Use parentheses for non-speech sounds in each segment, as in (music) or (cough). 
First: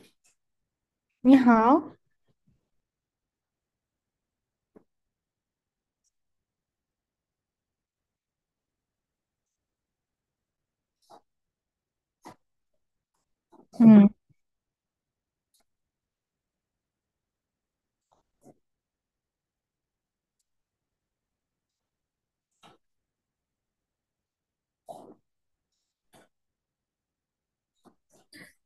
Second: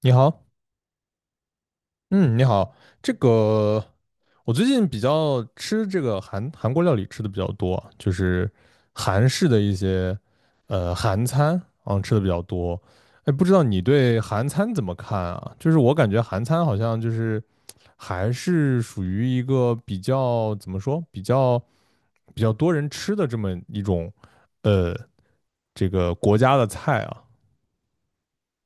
你好。你好。嗯，你好。这个我最近比较吃这个韩国料理吃的比较多，就是韩式的一些韩餐啊吃的比较多。哎，不知道你嗯，对韩餐怎么看啊？就是我感觉韩餐好像就是还是属于一个比较怎么说，比较多人吃的这么一种呃这个国家的菜啊。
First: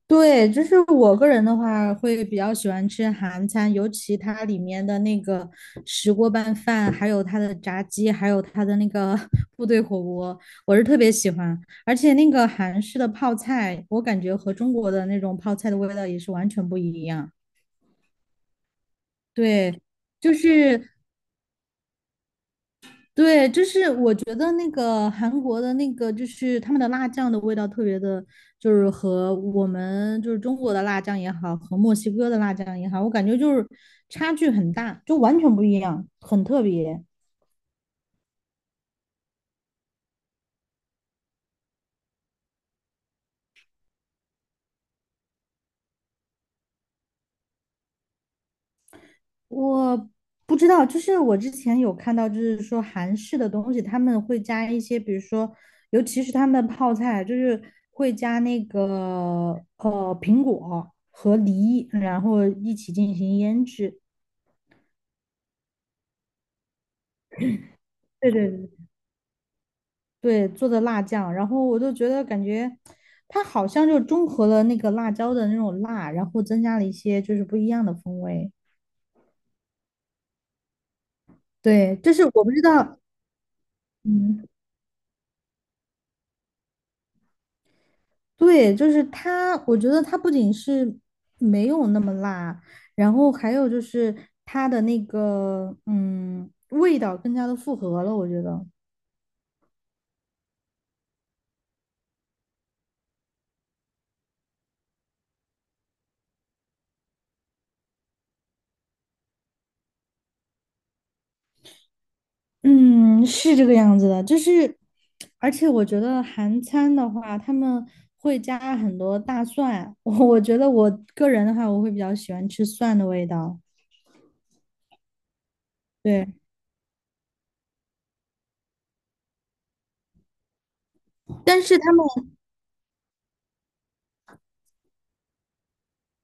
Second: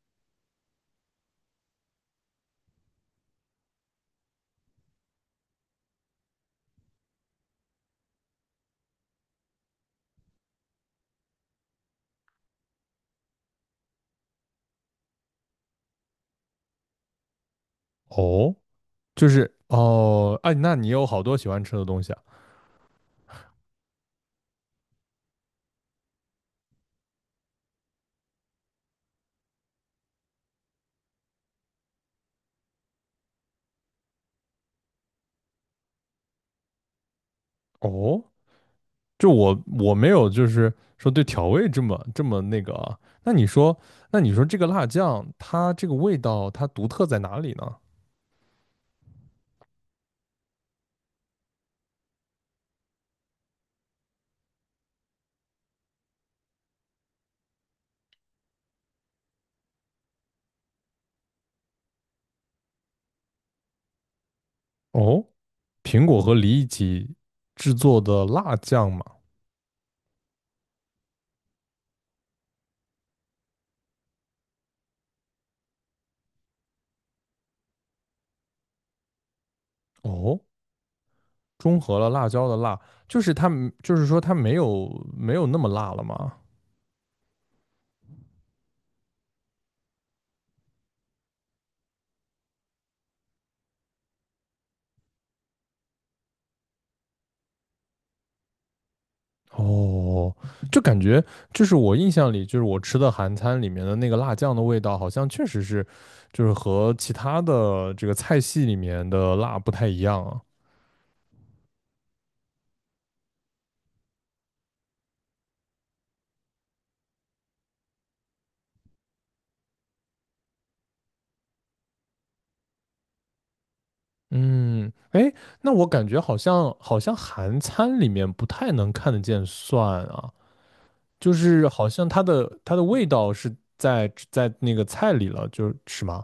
对，就是我个人的话，会比较喜欢吃韩餐，尤其它里面的那个石锅拌饭，还有它的炸鸡，还有它的那个 (laughs) 部队火锅，我是特别喜欢。而且那个韩式的泡菜，我感觉和中国的那种泡菜的味道也是完全不一样。哦，就是对，就哦，哎，那是你有好多喜欢吃的东西啊？对，就是我觉得那个韩国的那个，就是他们的辣酱的味道特别的，就是和我们就是中国的辣酱也好，和墨西哥的辣酱也好，我感觉就是差距很大，就完全不一样，很特别。哦，就我没有，就是说对调味这么那个啊。那你说，那你说这个辣酱它这个味道它独特在哪里呢？我不知道，就是我之前有看到，就是说韩式的东西他们会加一些，比如说，尤其是他们的泡菜，就是会加那个苹果和梨，然后一起进行腌制。哦，苹果和梨一起制作的对对辣对，酱嘛。对，做的辣酱，然后我就觉得感觉它好像就中和了那个辣椒的那种辣，然后增加了一些就是不一样的风味。哦，中对，和了就是辣我椒不的知辣，道。就是它就是说它嗯，没有，没有那么辣了吗？对，就是它，我觉得它不仅是没有那么辣，然后还有就是它的那个味道更加的复合了，我觉得。哦，就感觉就是我印象里，就是我吃的韩餐里面的那个辣酱的味道，好像确实是，就是和其他的这个菜系里面的辣不太一样啊。嗯，是这个样子的，就是，而且我觉得韩餐的话，他们会加很多大蒜，(laughs) 我觉得我个人的话，我会比较喜欢吃蒜的味道。嗯，哎，那我感觉对，好像韩餐里面不太能看得见蒜啊，就但是是好他们。像它的味道是在那个菜里了，就是是吗？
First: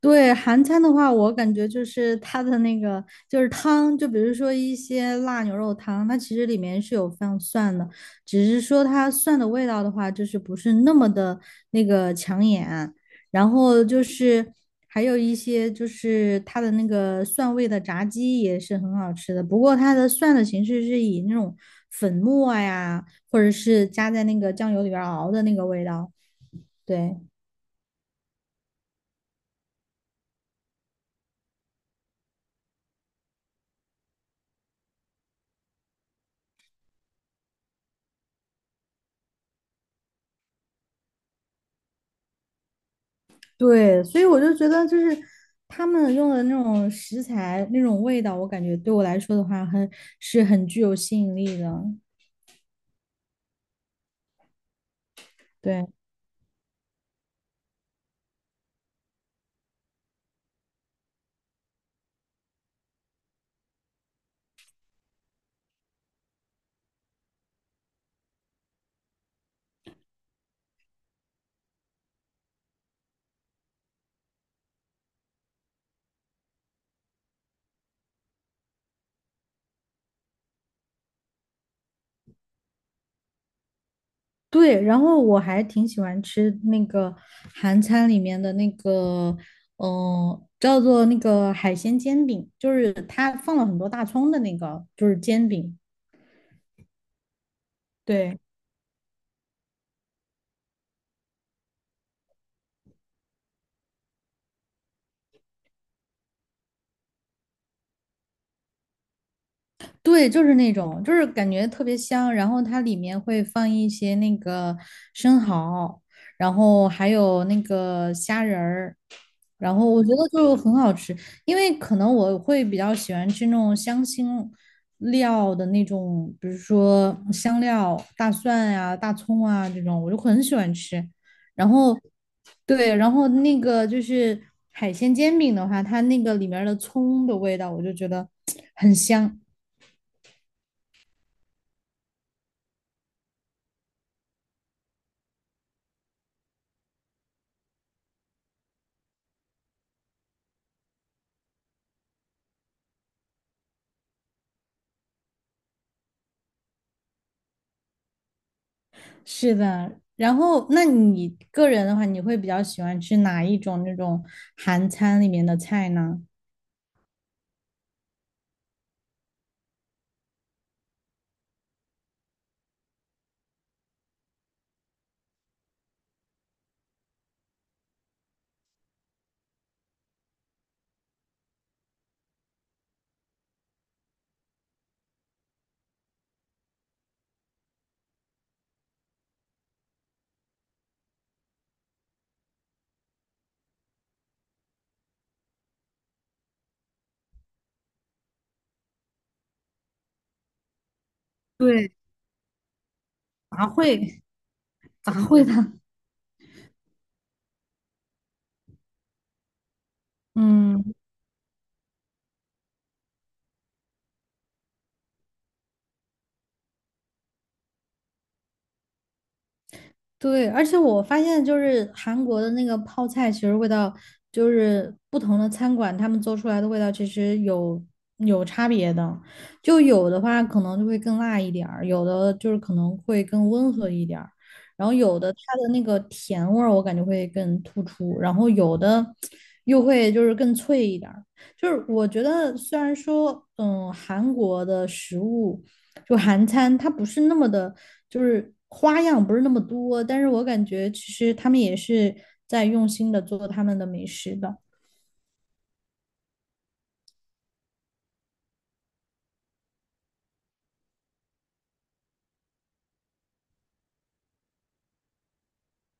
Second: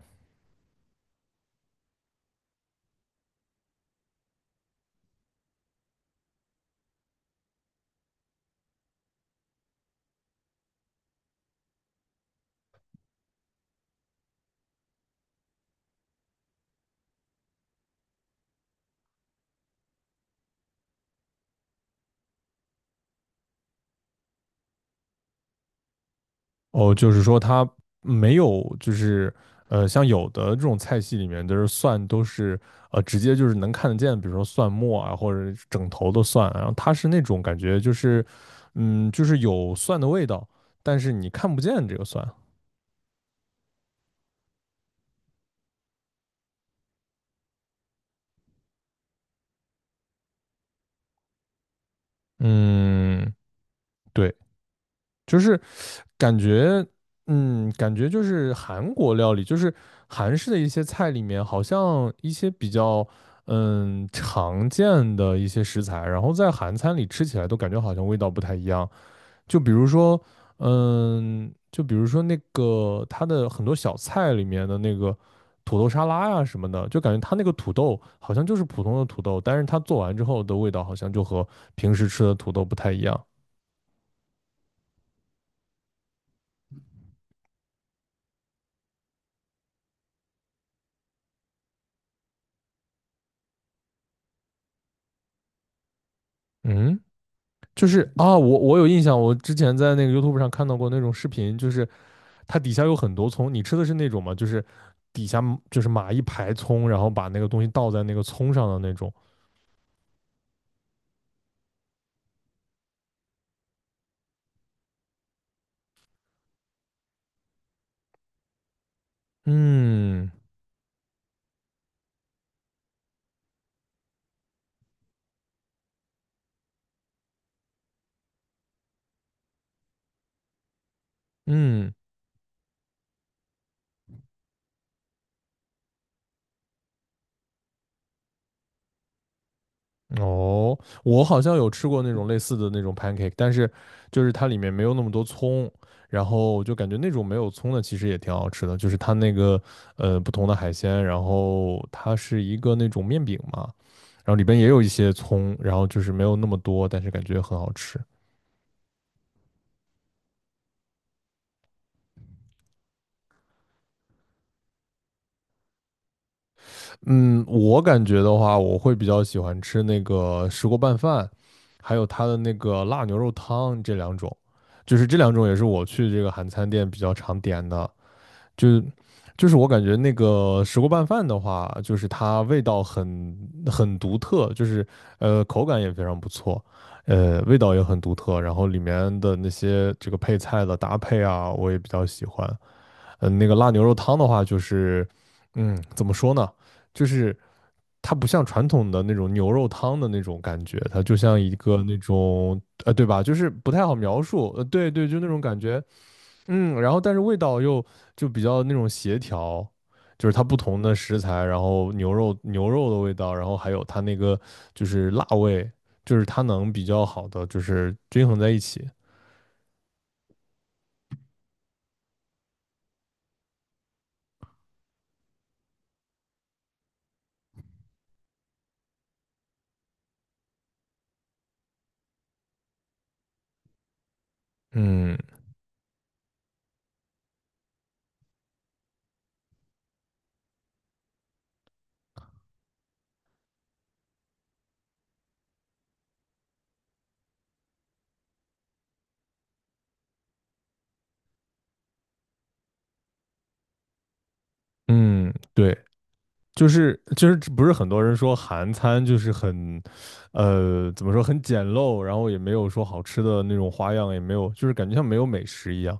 对，韩餐的话，我感觉就是它的那个就是汤，就比如说一些辣牛肉汤，它其实里面是有放蒜的，只是说它蒜的味道的话，就是不是那么的那个抢眼。然后就是还有一些就是它的那个蒜味的炸鸡也是很好吃的，不过它的蒜的形式是以那种粉末呀，或者是加在那个酱油里边儿熬的那个味道。哦，就对。是说它没有，就是呃，像有的这种菜系里面，都是直接就是能看得见，比如说蒜末啊，或者是整头的蒜啊然后它是那种感觉就是嗯，就是有蒜的味道，但是你看不见这个蒜。对，所以我就觉得，就是他们用的那种食材、那种味道，我感觉对我来说的话很，是很具有吸引力的。嗯，对，就是对感觉，嗯，感觉就是韩国料理，就是韩式的一些菜里面，好像一些比较，嗯，常见的一些食材，然后在韩餐里吃起来都感觉好像味道不太一样。就比如说，嗯，就比如说那个它的很多小菜里面的那个土豆沙拉呀、什么的，就感觉它那个土豆好像就是普通的土豆，但是它做完之后的味道好像就和平时吃的土豆不太一样。对，然后我还挺喜欢吃那个韩餐里面的那个，嗯、叫做那个海鲜煎饼，就是他放了很多大葱的那个，就是煎饼。嗯。就是啊，对。我有印象，我之前在那个 YouTube 上看到过那种视频，就是它底下有很多葱，你吃的是那种吗？就是底下就是码一排葱，然后把那个东西倒在那个葱上的那种。对，就是那种，就是感觉特别香。然后它里面会放一些那个生蚝，然后还有那个虾仁儿，然后我觉得嗯就很好吃。因为可能我会比较喜欢吃那种香辛料的那种，比如说香料、大蒜呀、大葱啊这种，我就很喜欢吃。然嗯，后，对，然后那个就是海鲜煎饼的话，它那个里面的葱的味道，我就觉得很香。哦，我好像有吃过那种类似的那种 pancake,但是就是它里面没有那么多葱，然后我就感觉那种没有葱的其实也挺好吃的，就是它那个不同的海鲜，然后它是一个那种面饼嘛。然后里边也有一些葱，然后就是没有那么多，但是感觉很好吃。是的，然后那你个人的话，你会比较喜欢吃哪一种那种韩餐里面的菜呢？嗯，我感觉的话，我会比较喜欢吃那个石锅拌饭，还有它的那个辣牛肉汤这两种，就是这两种也是我去这个韩餐店比较常点的。就就是我感觉那个石锅拌饭的话，就是它味道很独特，就是口感也非常不错。呃，味道也很独特，然后里面的那些这个配菜的搭配啊，我也比较喜欢。嗯、那个辣牛肉汤的话，就是嗯，怎么说呢？就是它不像传统的那种牛肉汤的那种感觉，它就像一个对，那种，对吧？就是杂不太好烩，描述，对对，杂就那种烩的。感觉，嗯，然后但是味道又就比较那种协调。就是它不同嗯，的食材，然后牛肉的味道，然后还有它那个就是辣味，就是它能比较好的就是均衡在一起。对，而且我发现就是韩国的那个泡菜，其实味道就是不同的餐馆他们做出来的味道其实有差别的，就有的话可能就会更辣一点儿，有的就是可能会更温和一点儿，然后嗯有的它的那个甜味儿我感觉会更突出，然后有的又会就是更脆一点儿。就是我觉得虽然说，嗯，韩国的食物。就韩餐它不是那么的，就是花样不是那么多，但是我感觉其实他们也是在用心的做他们的美食的。嗯，对，就是不是很多人说韩餐就是很，呃，怎么说很简陋，然后也没有说好吃的那种花样，也没有，就是感觉像没有美食一样。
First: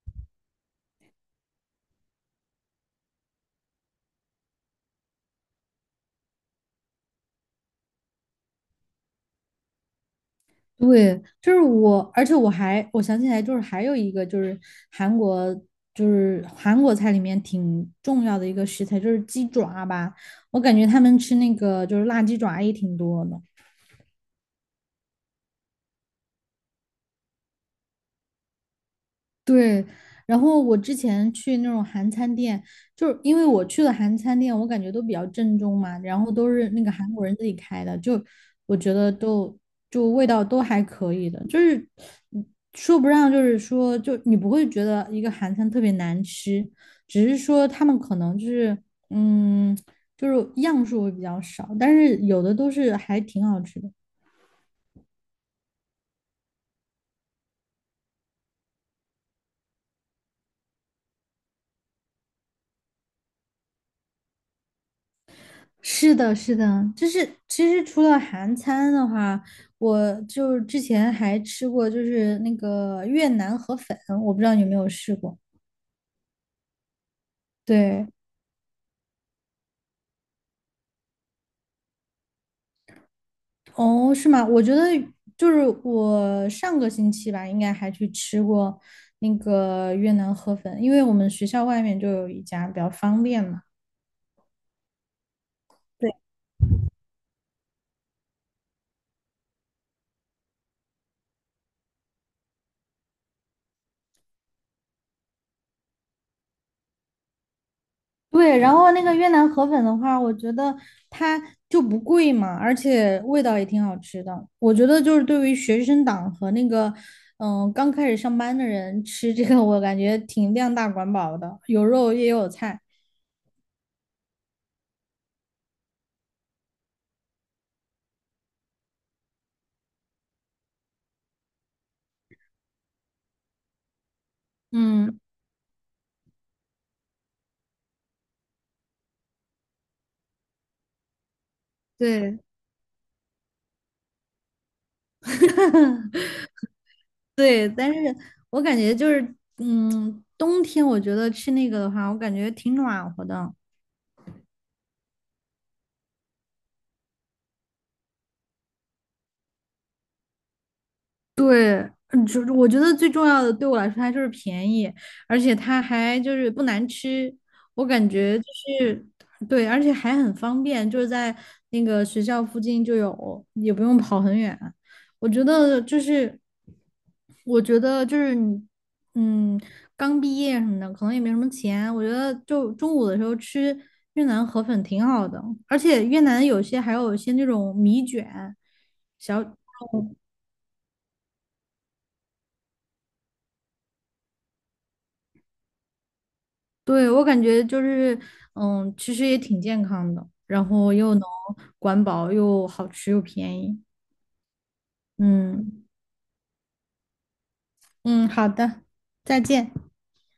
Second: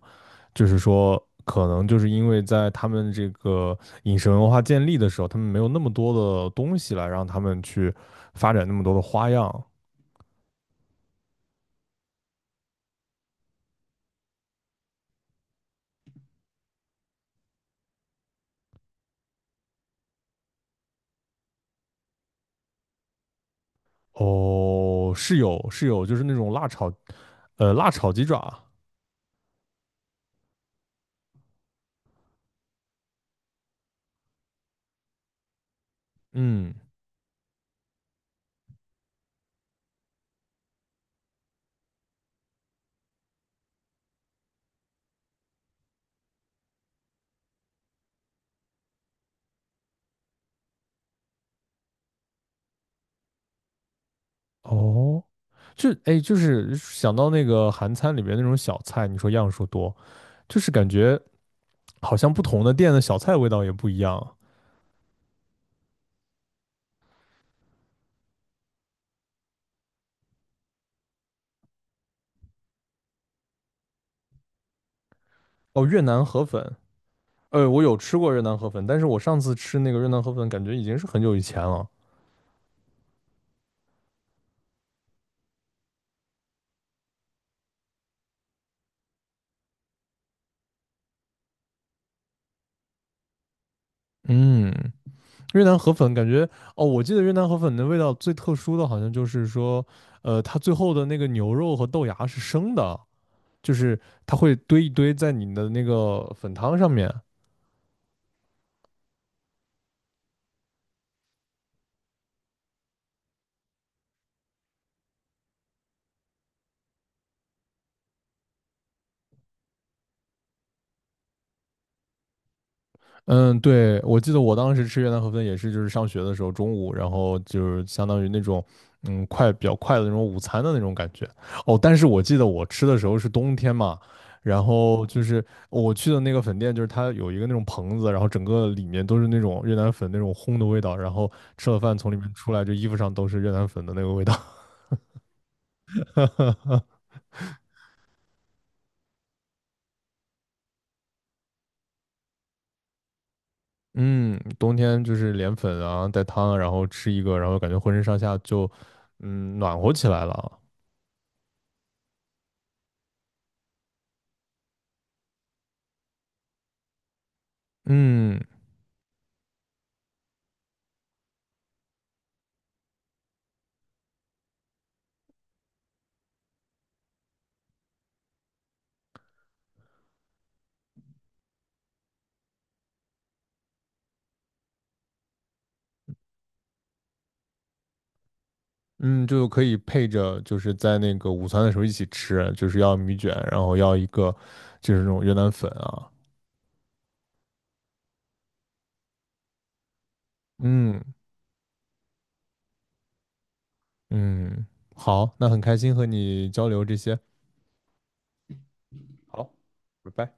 就是说，可能就是因为在他们这个饮食文化建立的时候，他们没有那么多的东西来让他们去发展那么多的花样。对，就是我，而且我想起来，就是还有一个就是韩国，就是韩国菜里面挺重要的一个食材，就是鸡爪吧。我感觉他们吃那个就是辣鸡爪也挺多的。哦，是有是有，就是那种辣炒，辣炒鸡爪，对，然后我之前去那种韩餐店，就是因为我去的韩餐店，我感觉都比较正宗嘛，然后都是嗯，那个韩国人自己开的，就我觉得都就味道都还可以的，就是嗯说不上，就是说就你不会觉得一个韩餐特别难吃，只是说他们可能就是嗯，就是样数会比较少，但是有的都是还挺好吃的。哦。就哎，就是想到那个韩餐里边那种小菜，你说样数多，就是感觉好像不同的店的小菜味道也不一样啊。是的，是的，就是其实除了韩餐的话，我就是之前还吃过，就是那个越南河粉，我不知道你有没有试过。哦，越南河粉，呃，我有对，吃过越南河粉，但是我上次吃那个越南河粉，感觉已经是很久以前了。哦，是吗？我觉得就是我上个星期吧，应该还去吃过那个越南河粉，因为我们学校外面就有一家，比较方便嘛。嗯，越南河粉对。感觉，哦，我记得越南河粉的味道最特殊的好像就是说，它最后的那个牛肉和豆芽是生的，就是它会堆一堆在你的那个粉汤上面，对，然后那个越南河粉的话，我觉得它就不贵嘛，而且味道也挺好吃的。我觉得就是对于学生党和那个刚开始上班的人吃这个，我感觉挺量大管饱的，有肉也有菜。嗯，对，我记得我当时吃越南河粉也是，就是上学的时候中午，然后就是相当于那种，嗯，比较快的那种午餐的那种感觉。哦，但是我记得我吃的时候是冬天嘛，然后嗯，就是我去的那个粉店，就是它有一个那种棚子，然后整个里面都是那种越南粉那种烘的味道，然后吃了饭从里面对出来，就衣服上都是越南粉的那个味道。(laughs) 对，但是我感觉就是冬天我觉得吃那个的话，我感觉挺暖和的。嗯，冬天就是连粉啊，带汤啊，然后吃一个，然后感觉浑身上下就，嗯，暖和起来了。对，嗯，就是我觉得最重要的对我来说，它就是便宜，而且它还就是不难吃，我感觉嗯就是对，而且还很方便，就是在那个学校附近就有，也不用跑很远。我觉得就是，我觉得就是你嗯，刚毕业什么的，可能也没什么钱，我觉得就中午的时候吃越南河粉挺好的，而且越南有些还有一些那种米卷。嗯，小。就可以配着，就是在那个午餐的时候一起吃，就是要米卷，然后要一个就是那种越南粉啊。对，我感觉就是，嗯，其实也挺健康的，然后嗯又能管饱，又好吃又便宜。嗯，好，那很开嗯心和你交流这些，嗯，好的，再见。拜拜。